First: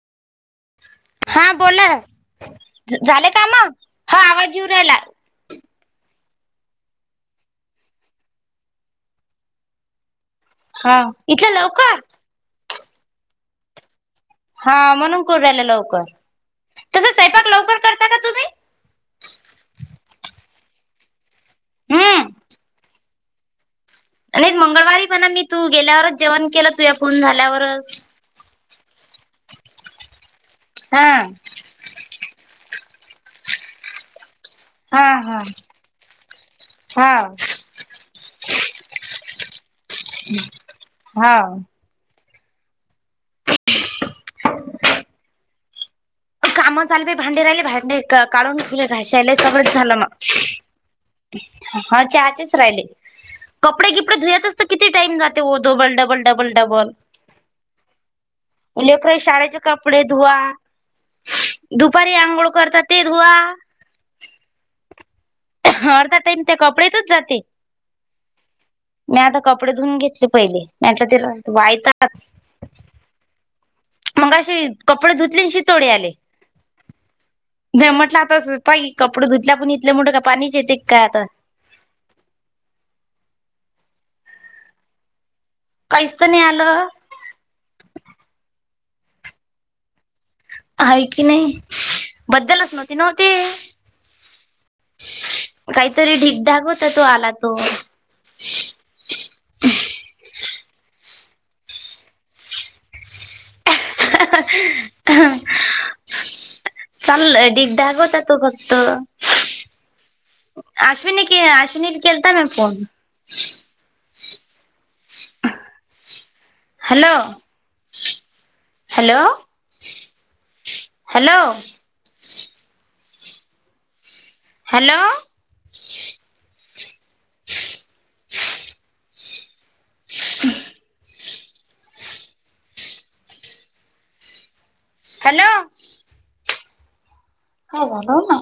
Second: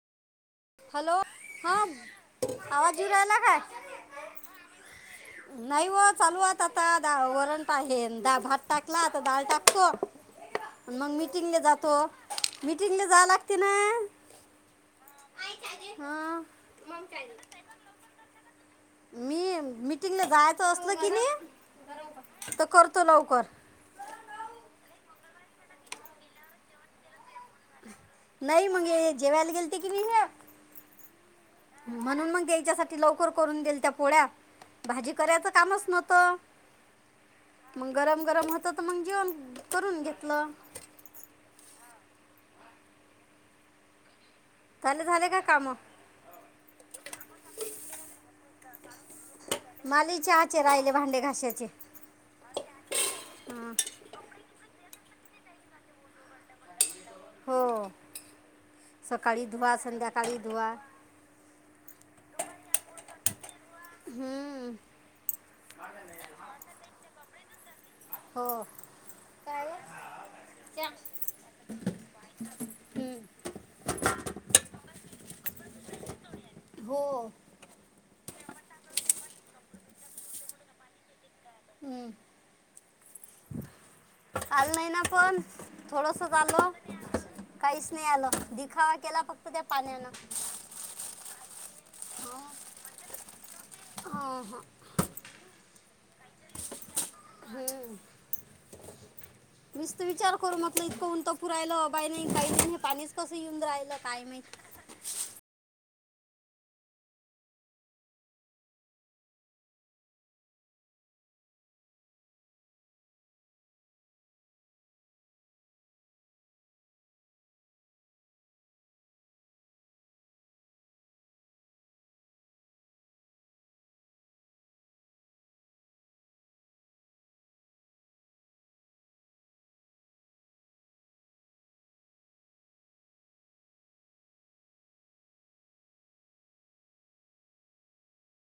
Hello हा आवाज येवून झाले रायला काम काय हा आवाज येऊ राहिला नाय व चालूत आता द वरंन पा आहे द भात टाकला आता डाळ टाकतो हा मग इथलं मिीटिंगले जातो लवकर मिीटिंगला जाव लागते ना हा म्हणून कोरुन राहिलं लवकर हां तसं स्वपाक लवकर करता का तूम्ही मी मिीटिंगला जायचं असल की हम्म नी तर करतो लवकर आणि मंगळवारी बणा मी तू गेल्यावरच जेवण केलं तू या पर्ण झाल्यावरच नाही मगेे जेवाल गलती कीलींगे म्हा हा म्हणून मग या्यायच्यासाठी लवकर करून देईल त्या पोळ्या हा भाजी हा करायचं कामच नव्हतं हा मग गरम गरम होत तर मग जेवण करून घेत हा आवाज झाले झाले का काम काम चाल भांडे राहिले भांडे काढून खुले घाशाले सगळंच झालं मग माली चहाचे राहिले भांडे घाशाचे हा चाहाचेज राहिले कपडे किपडे धुयातच तर किती टाइम जाते डबल डबल डबल डबल हो लेकरे सकाळी शाळेचे धुवा कपडे धुवा संध्याकाळी दुपारी आंघोळ करतात ते धुवा हम्म अर्धा टाईम त्या कपडेेतच जाते. हो मी आता काय कपडे धुवून घेतले पहिले. चहा म ते वायताच हम्म. मंगाशी अ कपडे धुतले आणि शितोडे आले. हो नाही म्हटलं आता पाही कपडे धुतल्या पण इथले काय पाणीच यते काय आता? हम्म. आलं नाही ना पण. काहीच तर थोडसच नाही आल. आलं काहीच नाही आलं दिखावा केला फक्त त्या पाण्यान हाय की नही बद्दलच नव्हती नव्हती हां हां काहीतरी ढीकढाग होता तो आला तो हम्म. [inaudible] मीसत विचार करू म्हटलं इतकहून त पुरायलं बाय नाही काही नाही हे पाणीच कसं येऊन राहिलं काय माहित. चाल डिढाग होता तो फक्त. अश्विनी के अश्विनी केलता नवे phone? Hello. Hello hello. Hello. हम्म. हॅलो. [unintelligible]